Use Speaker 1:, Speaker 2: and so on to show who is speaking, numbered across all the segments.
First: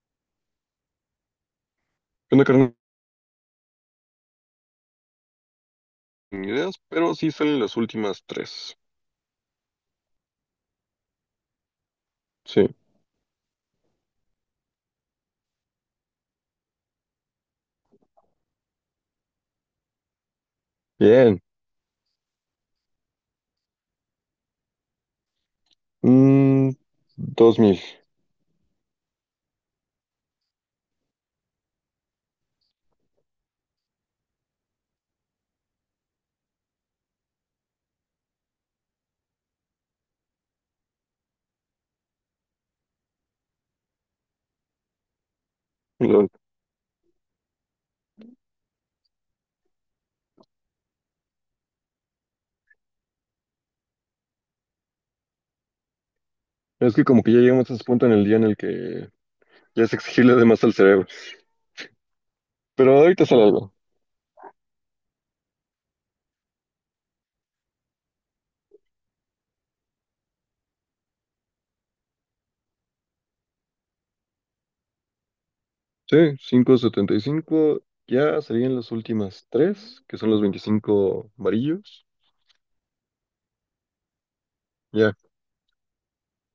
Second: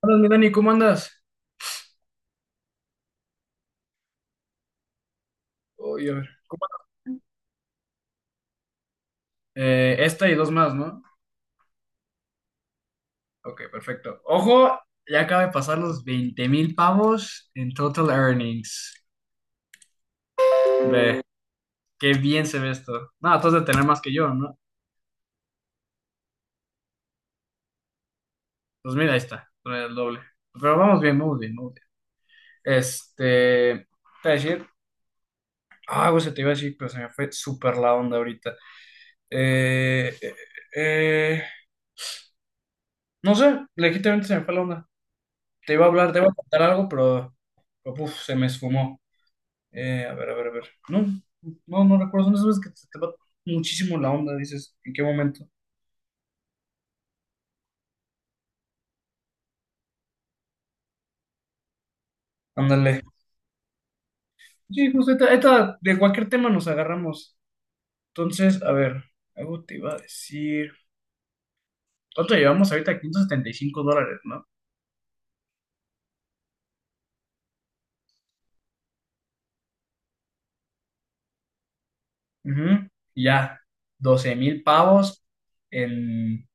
Speaker 1: Hola, mi Dani, ¿cómo andas?
Speaker 2: Una carrera
Speaker 1: Oye, a ver,
Speaker 2: ni ideas, pero sí salen las últimas tres.
Speaker 1: ¿esta y dos más, ¿no?
Speaker 2: Sí.
Speaker 1: Ok, perfecto. Ojo, ya acaba de pasar los 20,000 pavos en total earnings. Ve,
Speaker 2: Bien.
Speaker 1: qué bien se ve esto. No, tú has de tener más que yo, ¿no?
Speaker 2: Mm, 2000.
Speaker 1: Pues mira, ahí está, el doble. Pero vamos bien, vamos bien, vamos bien. Este, te iba a decir, ah, güey, se te iba a decir, pero se me fue súper la onda ahorita. Eh, eh, eh, no sé, legítimamente se me fue la onda. Te iba a hablar, te iba
Speaker 2: Lol.
Speaker 1: a contar algo, pero puf, se me esfumó. A ver, a ver, a ver. No, no, no recuerdo. Son esas veces que te va muchísimo la onda, dices, ¿en qué momento?
Speaker 2: Es que como que ya llegamos a ese punto en el día en el que ya es exigirle de más al cerebro.
Speaker 1: Ándale.
Speaker 2: Pero ahorita sale algo.
Speaker 1: Sí, justo, esta ahorita de cualquier tema nos agarramos. Entonces, a ver, algo te iba a decir. ¿Cuánto llevamos ahorita? $575, ¿no?
Speaker 2: Sí, 575. Ya serían las últimas tres, que son los 25 amarillos.
Speaker 1: Ujú. Y ya, 12,000
Speaker 2: Ya.
Speaker 1: pavos en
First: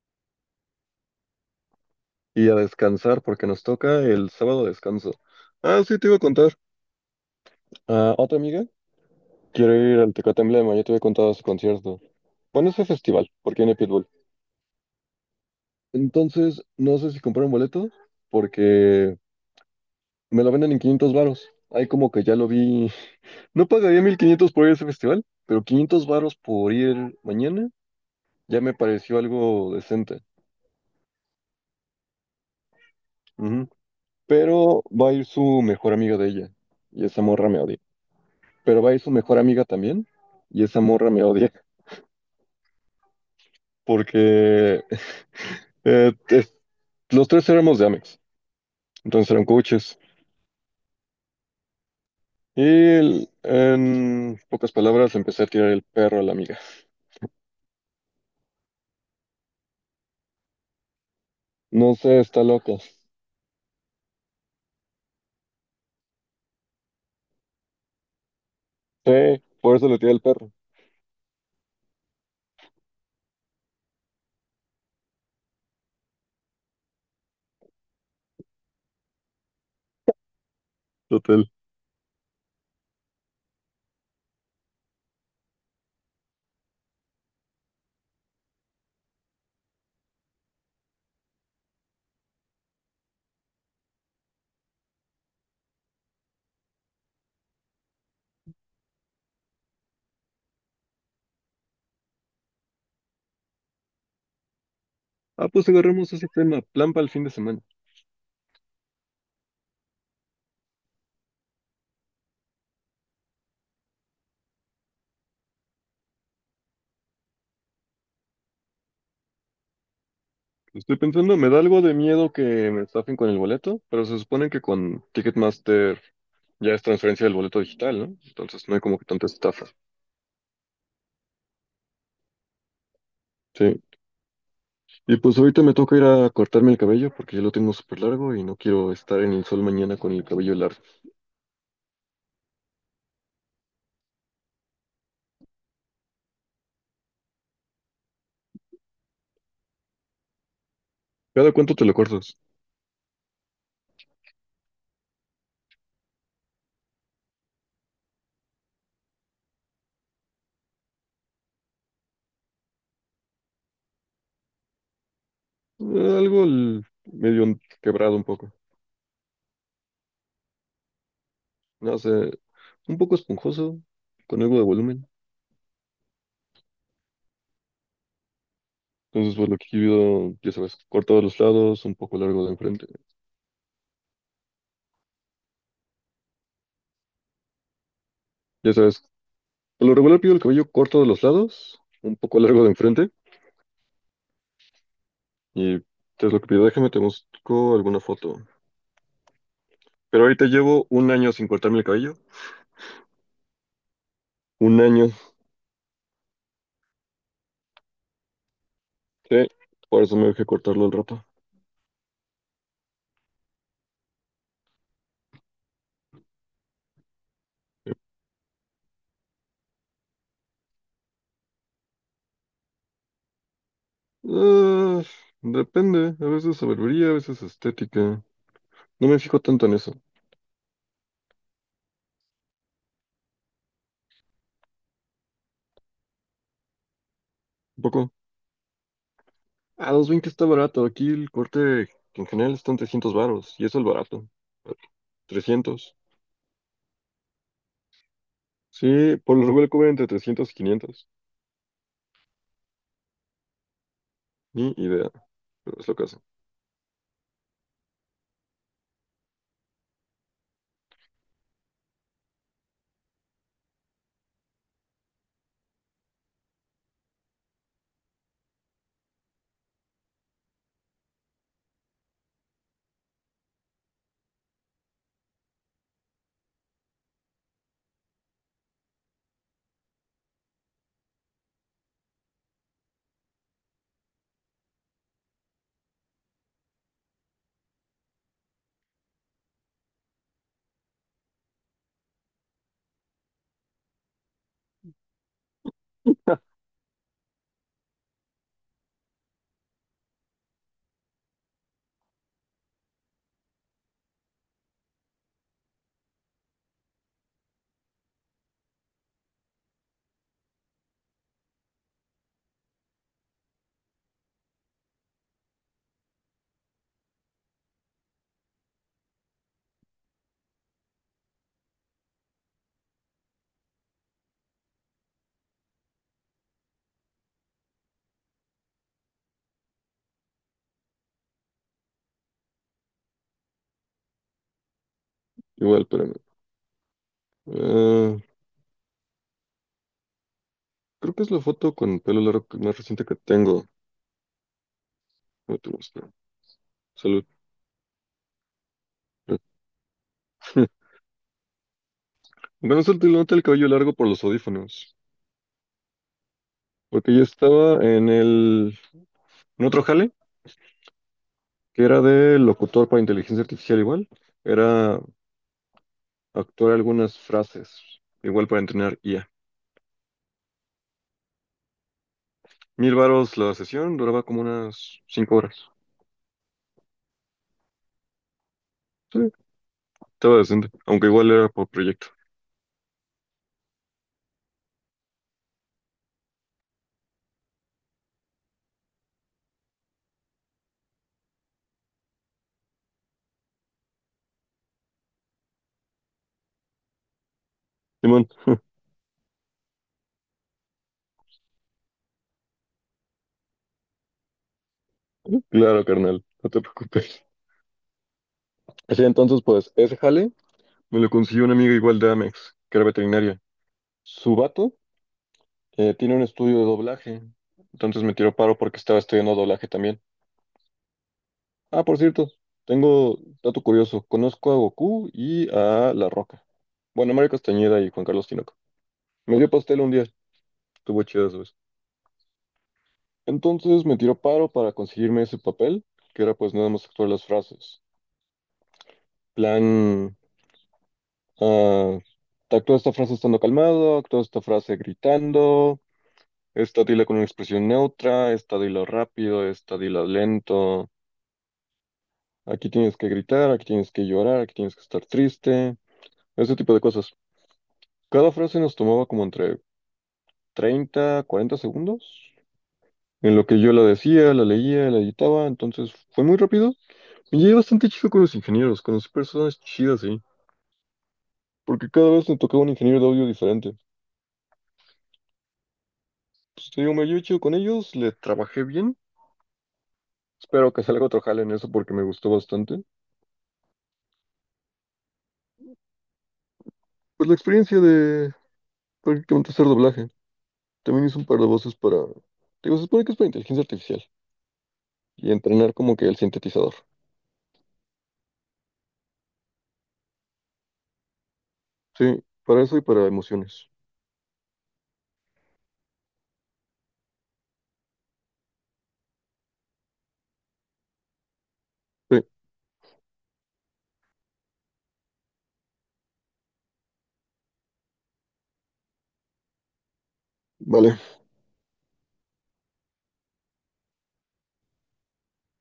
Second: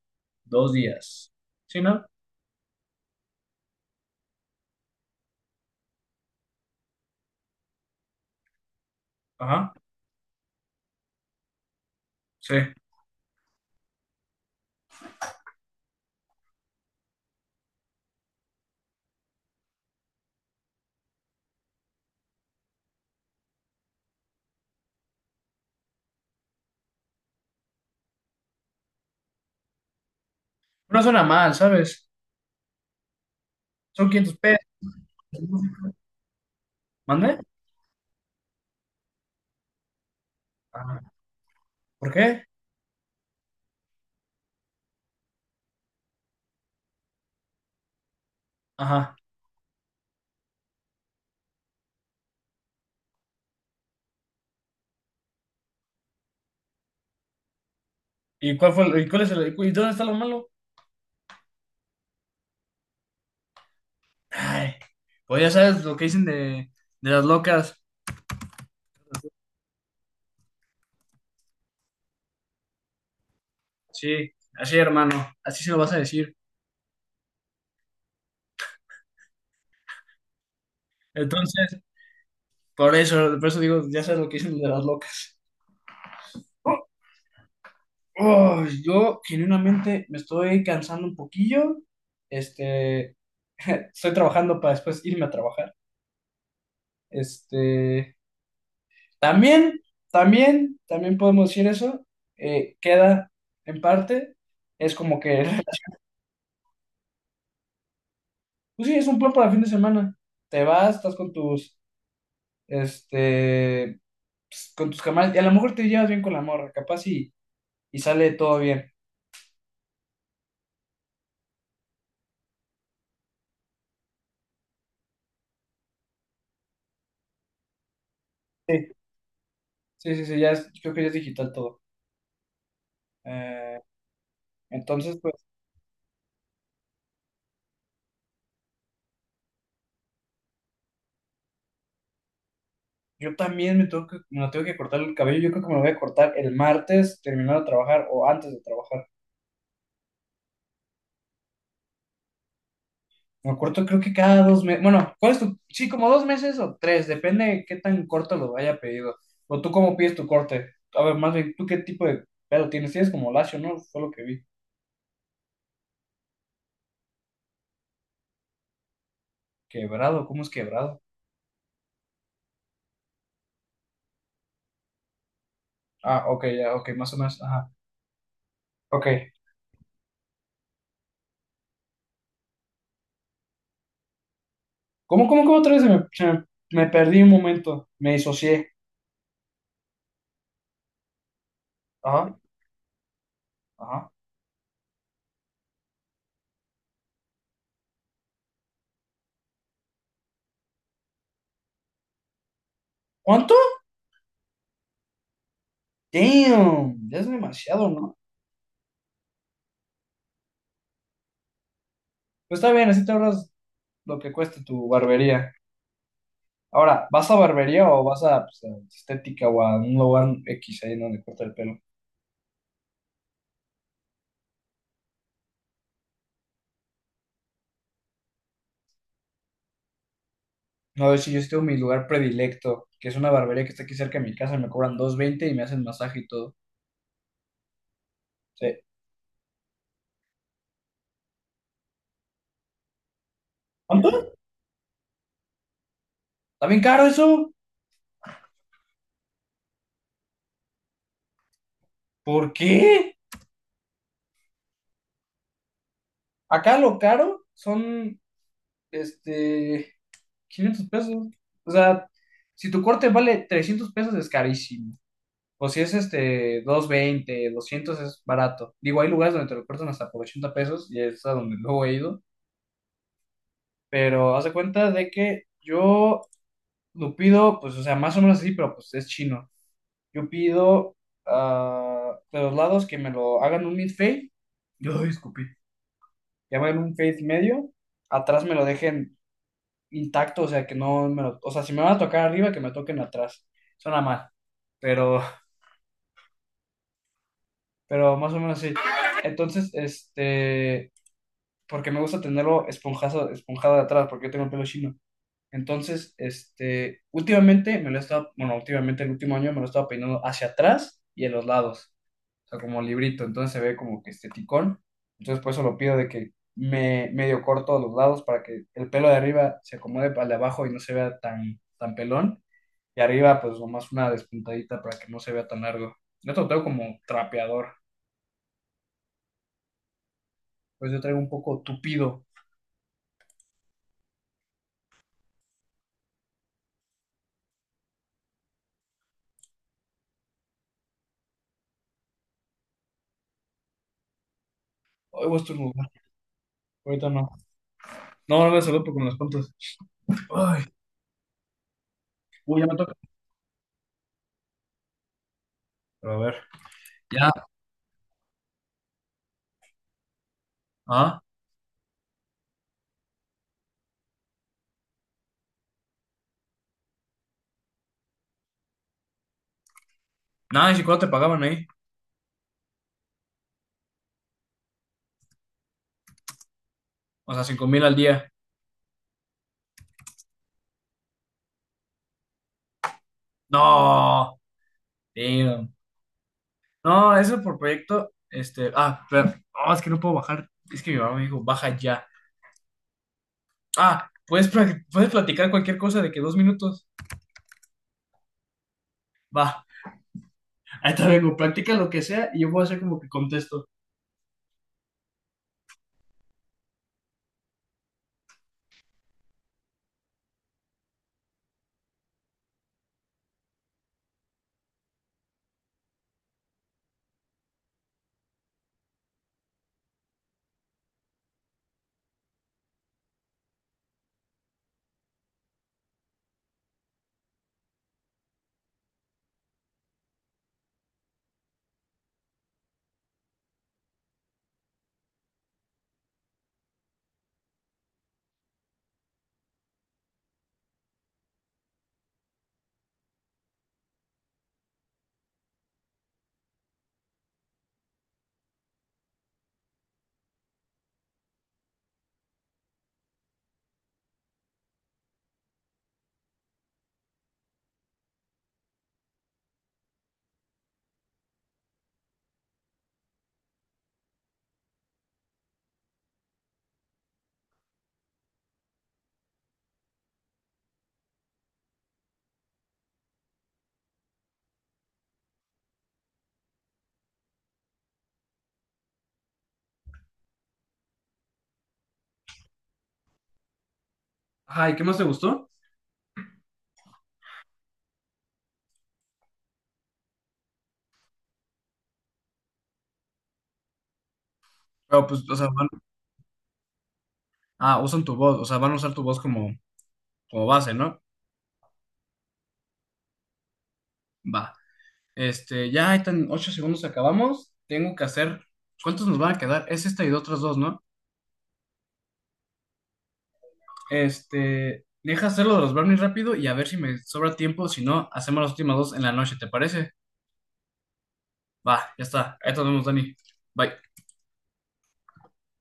Speaker 1: 2 días. ¿Sí, no?
Speaker 2: Y a descansar porque nos toca el sábado descanso. Ah, sí, te iba a contar. Ah, otra amiga
Speaker 1: Ajá,
Speaker 2: quiere ir al Tecate Emblema. Ya te había contado su concierto.
Speaker 1: sí.
Speaker 2: Bueno, ese festival, porque viene Pitbull. Entonces, no sé si comprar un boleto porque me lo venden en 500 varos. Ahí como que ya lo vi. No pagaría 1500 por ir a ese festival, pero 500 varos por ir mañana ya me pareció algo decente.
Speaker 1: No suena mal, ¿sabes?
Speaker 2: Ujú.
Speaker 1: Son 500 pesos.
Speaker 2: Pero va a ir
Speaker 1: ¿No?
Speaker 2: su mejor amiga de ella y esa
Speaker 1: ¿Mande?
Speaker 2: morra me odia. Pero va a ir su mejor amiga también y esa
Speaker 1: Ajá.
Speaker 2: morra me odia.
Speaker 1: ¿Por qué?
Speaker 2: Porque eh, es- los tres éramos de Amex,
Speaker 1: Ajá.
Speaker 2: entonces eran coaches. En pocas palabras empecé a tirar el perro a la amiga.
Speaker 1: ¿Y cuál fue, y cuál es y dónde está lo malo?
Speaker 2: No sé, está loca.
Speaker 1: Ay, pues ya sabes lo que dicen de las locas.
Speaker 2: Sí, por eso le tiré al perro.
Speaker 1: Sí, así hermano, así se lo vas a decir.
Speaker 2: Total.
Speaker 1: Entonces, por eso digo, ya sabes lo que dicen de las locas. Oh, yo genuinamente me estoy cansando un poquillo. Este, estoy trabajando para después irme a trabajar. Este, también, también podemos decir eso. Queda en parte, es como que
Speaker 2: Ah, pues agarremos ese tema. Plan para el fin de semana.
Speaker 1: Pues sí, es un plan para fin de semana. Te vas, estás con tus, este, pues, con tus camaradas, y a lo mejor te llevas bien con la morra, capaz y sale todo bien.
Speaker 2: Estoy pensando, me da algo de miedo que me estafen con el boleto, pero se supone que con Ticketmaster ya es transferencia del boleto digital, ¿no? Entonces no hay
Speaker 1: Sí.
Speaker 2: como que tanta estafa.
Speaker 1: Sí, sí, sí, creo que ya es digital todo. Eh,
Speaker 2: Sí. Y
Speaker 1: entonces, pues
Speaker 2: pues ahorita me toca ir a cortarme el cabello porque ya lo tengo súper largo y no quiero estar en el sol mañana con el cabello largo.
Speaker 1: yo también me lo tengo que cortar el cabello. Yo creo que me lo voy a cortar el martes, terminando de trabajar o antes de trabajar.
Speaker 2: ¿Cada cuánto te lo cortas?
Speaker 1: Me acuerdo, creo que cada 2 meses. Bueno, ¿cuál es tu? Sí, como 2 meses o tres, depende de qué tan corto lo haya pedido. O tú cómo pides tu corte. A ver, más bien, ¿tú qué tipo de pelo tienes? Tienes como lacio, ¿no? Fue lo que vi.
Speaker 2: Algo medio quebrado un poco.
Speaker 1: Quebrado, ¿cómo es quebrado?
Speaker 2: No sé, un poco esponjoso, con algo de volumen.
Speaker 1: Ah, ok, ya, ok, más o menos. Ajá, ok.
Speaker 2: Entonces, por lo que pido, ya sabes, corto de los lados, un poco largo de enfrente.
Speaker 1: ¿Cómo otra vez me perdí un momento? Me disocié.
Speaker 2: Ya sabes, por lo regular pido el cabello corto de los lados, un
Speaker 1: Ajá,
Speaker 2: poco largo de enfrente.
Speaker 1: ajá.
Speaker 2: Y es lo que pido. Déjame, te busco alguna foto. Pero ahorita llevo un año sin cortarme el cabello.
Speaker 1: ¿Cuánto?
Speaker 2: Un año.
Speaker 1: Damn, ya es demasiado, ¿no?
Speaker 2: Sí, por eso me dejé cortarlo al rato.
Speaker 1: Pues está bien, así te ahorras lo que cueste tu barbería. Ahora, ¿vas a barbería o vas a, pues, a estética o a un lugar X ahí donde corta el pelo?
Speaker 2: Ah, depende. A veces sabiduría, a veces estética. No me fijo tanto en eso.
Speaker 1: No, de hecho, yo estoy en mi lugar predilecto, que es una barbería que está aquí cerca de mi casa, me cobran 220 y me hacen masaje y todo.
Speaker 2: Un poco.
Speaker 1: Sí.
Speaker 2: A 220 está barato. Aquí el corte en general están 300 varos. Y eso es el barato.
Speaker 1: ¿Cuánto?
Speaker 2: Trescientos.
Speaker 1: ¿Está bien caro eso?
Speaker 2: Sí, por lo regular cobran entre 300 y 500.
Speaker 1: ¿Por qué?
Speaker 2: Ni idea, pero es lo que hacen.
Speaker 1: Acá lo caro son, este, 500 pesos. O sea, si tu corte vale 300 pesos es carísimo. O si es, este, 220 200 es barato. Digo, hay lugares donde te lo cortan hasta por 80 pesos y es a donde luego he ido. Pero haz de cuenta de que yo lo pido, pues, o sea, más o menos así, pero pues es chino. Yo pido ah, de los lados que me lo hagan un mid-fade. Yo escupí. Que me hagan un fade medio. Atrás me lo dejen intacto, o sea, que no me lo. O sea, si me van a tocar arriba, que me toquen atrás. Suena mal, pero, pero más o menos así. Entonces, este. Porque me gusta tenerlo esponjado, esponjado de atrás, porque yo tengo el pelo chino. Entonces, este, últimamente me lo he estado, bueno, últimamente el último año me lo he estado peinando hacia atrás y en los lados, o sea, como librito, entonces se ve como que este. Entonces, por eso lo pido de que me medio corto los lados para que el pelo de arriba se acomode al de abajo y no se vea tan, tan pelón. Y arriba, pues nomás una despuntadita para que no se vea tan largo. Yo te lo traigo como trapeador, pues yo traigo un poco tupido.
Speaker 2: Igual, espérame. Ah, creo que es la foto con pelo largo más reciente que tengo.
Speaker 1: Hoy voy a
Speaker 2: No te
Speaker 1: estornudar,
Speaker 2: gusta.
Speaker 1: ahorita
Speaker 2: Salud.
Speaker 1: no. No, no me saludo con las puntas. Ay, uy, ya me
Speaker 2: Bueno,
Speaker 1: toca.
Speaker 2: solo te nota el cabello largo por los audífonos.
Speaker 1: Pero a ver,
Speaker 2: Porque yo
Speaker 1: ya,
Speaker 2: estaba en otro jale,
Speaker 1: ah.
Speaker 2: que era de locutor para inteligencia artificial igual. Era actuar algunas frases, igual para entrenar IA.
Speaker 1: Nada, ¿y cuánto te pagaban ahí?
Speaker 2: 1000 varos la sesión, duraba como unas 5 horas.
Speaker 1: O sea, 5,000 al día.
Speaker 2: Sí, estaba decente, aunque igual era por proyecto.
Speaker 1: No, damn. No, eso por proyecto, este, ah, espera. No, es que no puedo bajar. Es que mi mamá me dijo, baja ya. Ah, puedes, puedes platicar cualquier cosa de que 2 minutos. Va, ahí te vengo, practica lo que sea y yo voy a hacer como que contesto.
Speaker 2: Claro, carnal, no te preocupes. Así entonces, pues, ese jale me lo consiguió un amigo igual de Amex, que era veterinaria. Su vato tiene un estudio de doblaje, entonces me tiró paro porque estaba estudiando doblaje también. Ah, por cierto, tengo dato curioso. Conozco a Goku y a La Roca. Bueno, Mario Castañeda y Juan Carlos Tinoco. Me dio pastel un día, estuvo chido esa vez. Entonces me tiró paro para conseguirme ese papel, que era pues nada más actuar las frases. Plan Ah, actúa esta frase estando calmado, actúa esta frase gritando, esta dila con una expresión neutra, esta dila rápido, esta dila lento. Aquí tienes que gritar, aquí tienes que llorar, aquí tienes que estar triste, ese tipo de cosas. Cada frase nos tomaba como entre 30 40 segundos, en lo que yo la decía, la leía, la editaba, entonces fue muy rápido. Me llevé bastante chido con los ingenieros, conocí personas chidas ahí, porque cada vez me tocaba un ingeniero de audio diferente. Pues te digo, me llevé chido con ellos, le trabajé bien. Espero que salga otro jale en eso porque me gustó bastante.
Speaker 1: Ajá, ¿y qué más te gustó?
Speaker 2: Pues la experiencia de prácticamente hacer doblaje. También hice un par de voces para... Digo, se supone que es para inteligencia artificial
Speaker 1: Pero pues,
Speaker 2: y
Speaker 1: o sea,
Speaker 2: entrenar como que el sintetizador.
Speaker 1: ah, usan tu voz, o sea, van a usar tu voz como base, ¿no?
Speaker 2: Sí, para eso y para emociones.
Speaker 1: Va. Este, ya ahí están 8 segundos acabamos. Tengo que hacer, ¿cuántos nos van a quedar? Es esta y de otras dos, ¿no?
Speaker 2: Sí,
Speaker 1: Este, deja hacer lo de los brownies rápido y a ver si me sobra tiempo. Si no, hacemos las últimas dos en la noche, ¿te parece?
Speaker 2: vale.
Speaker 1: Va, ya está. Ahí nos vemos, Dani. Bye.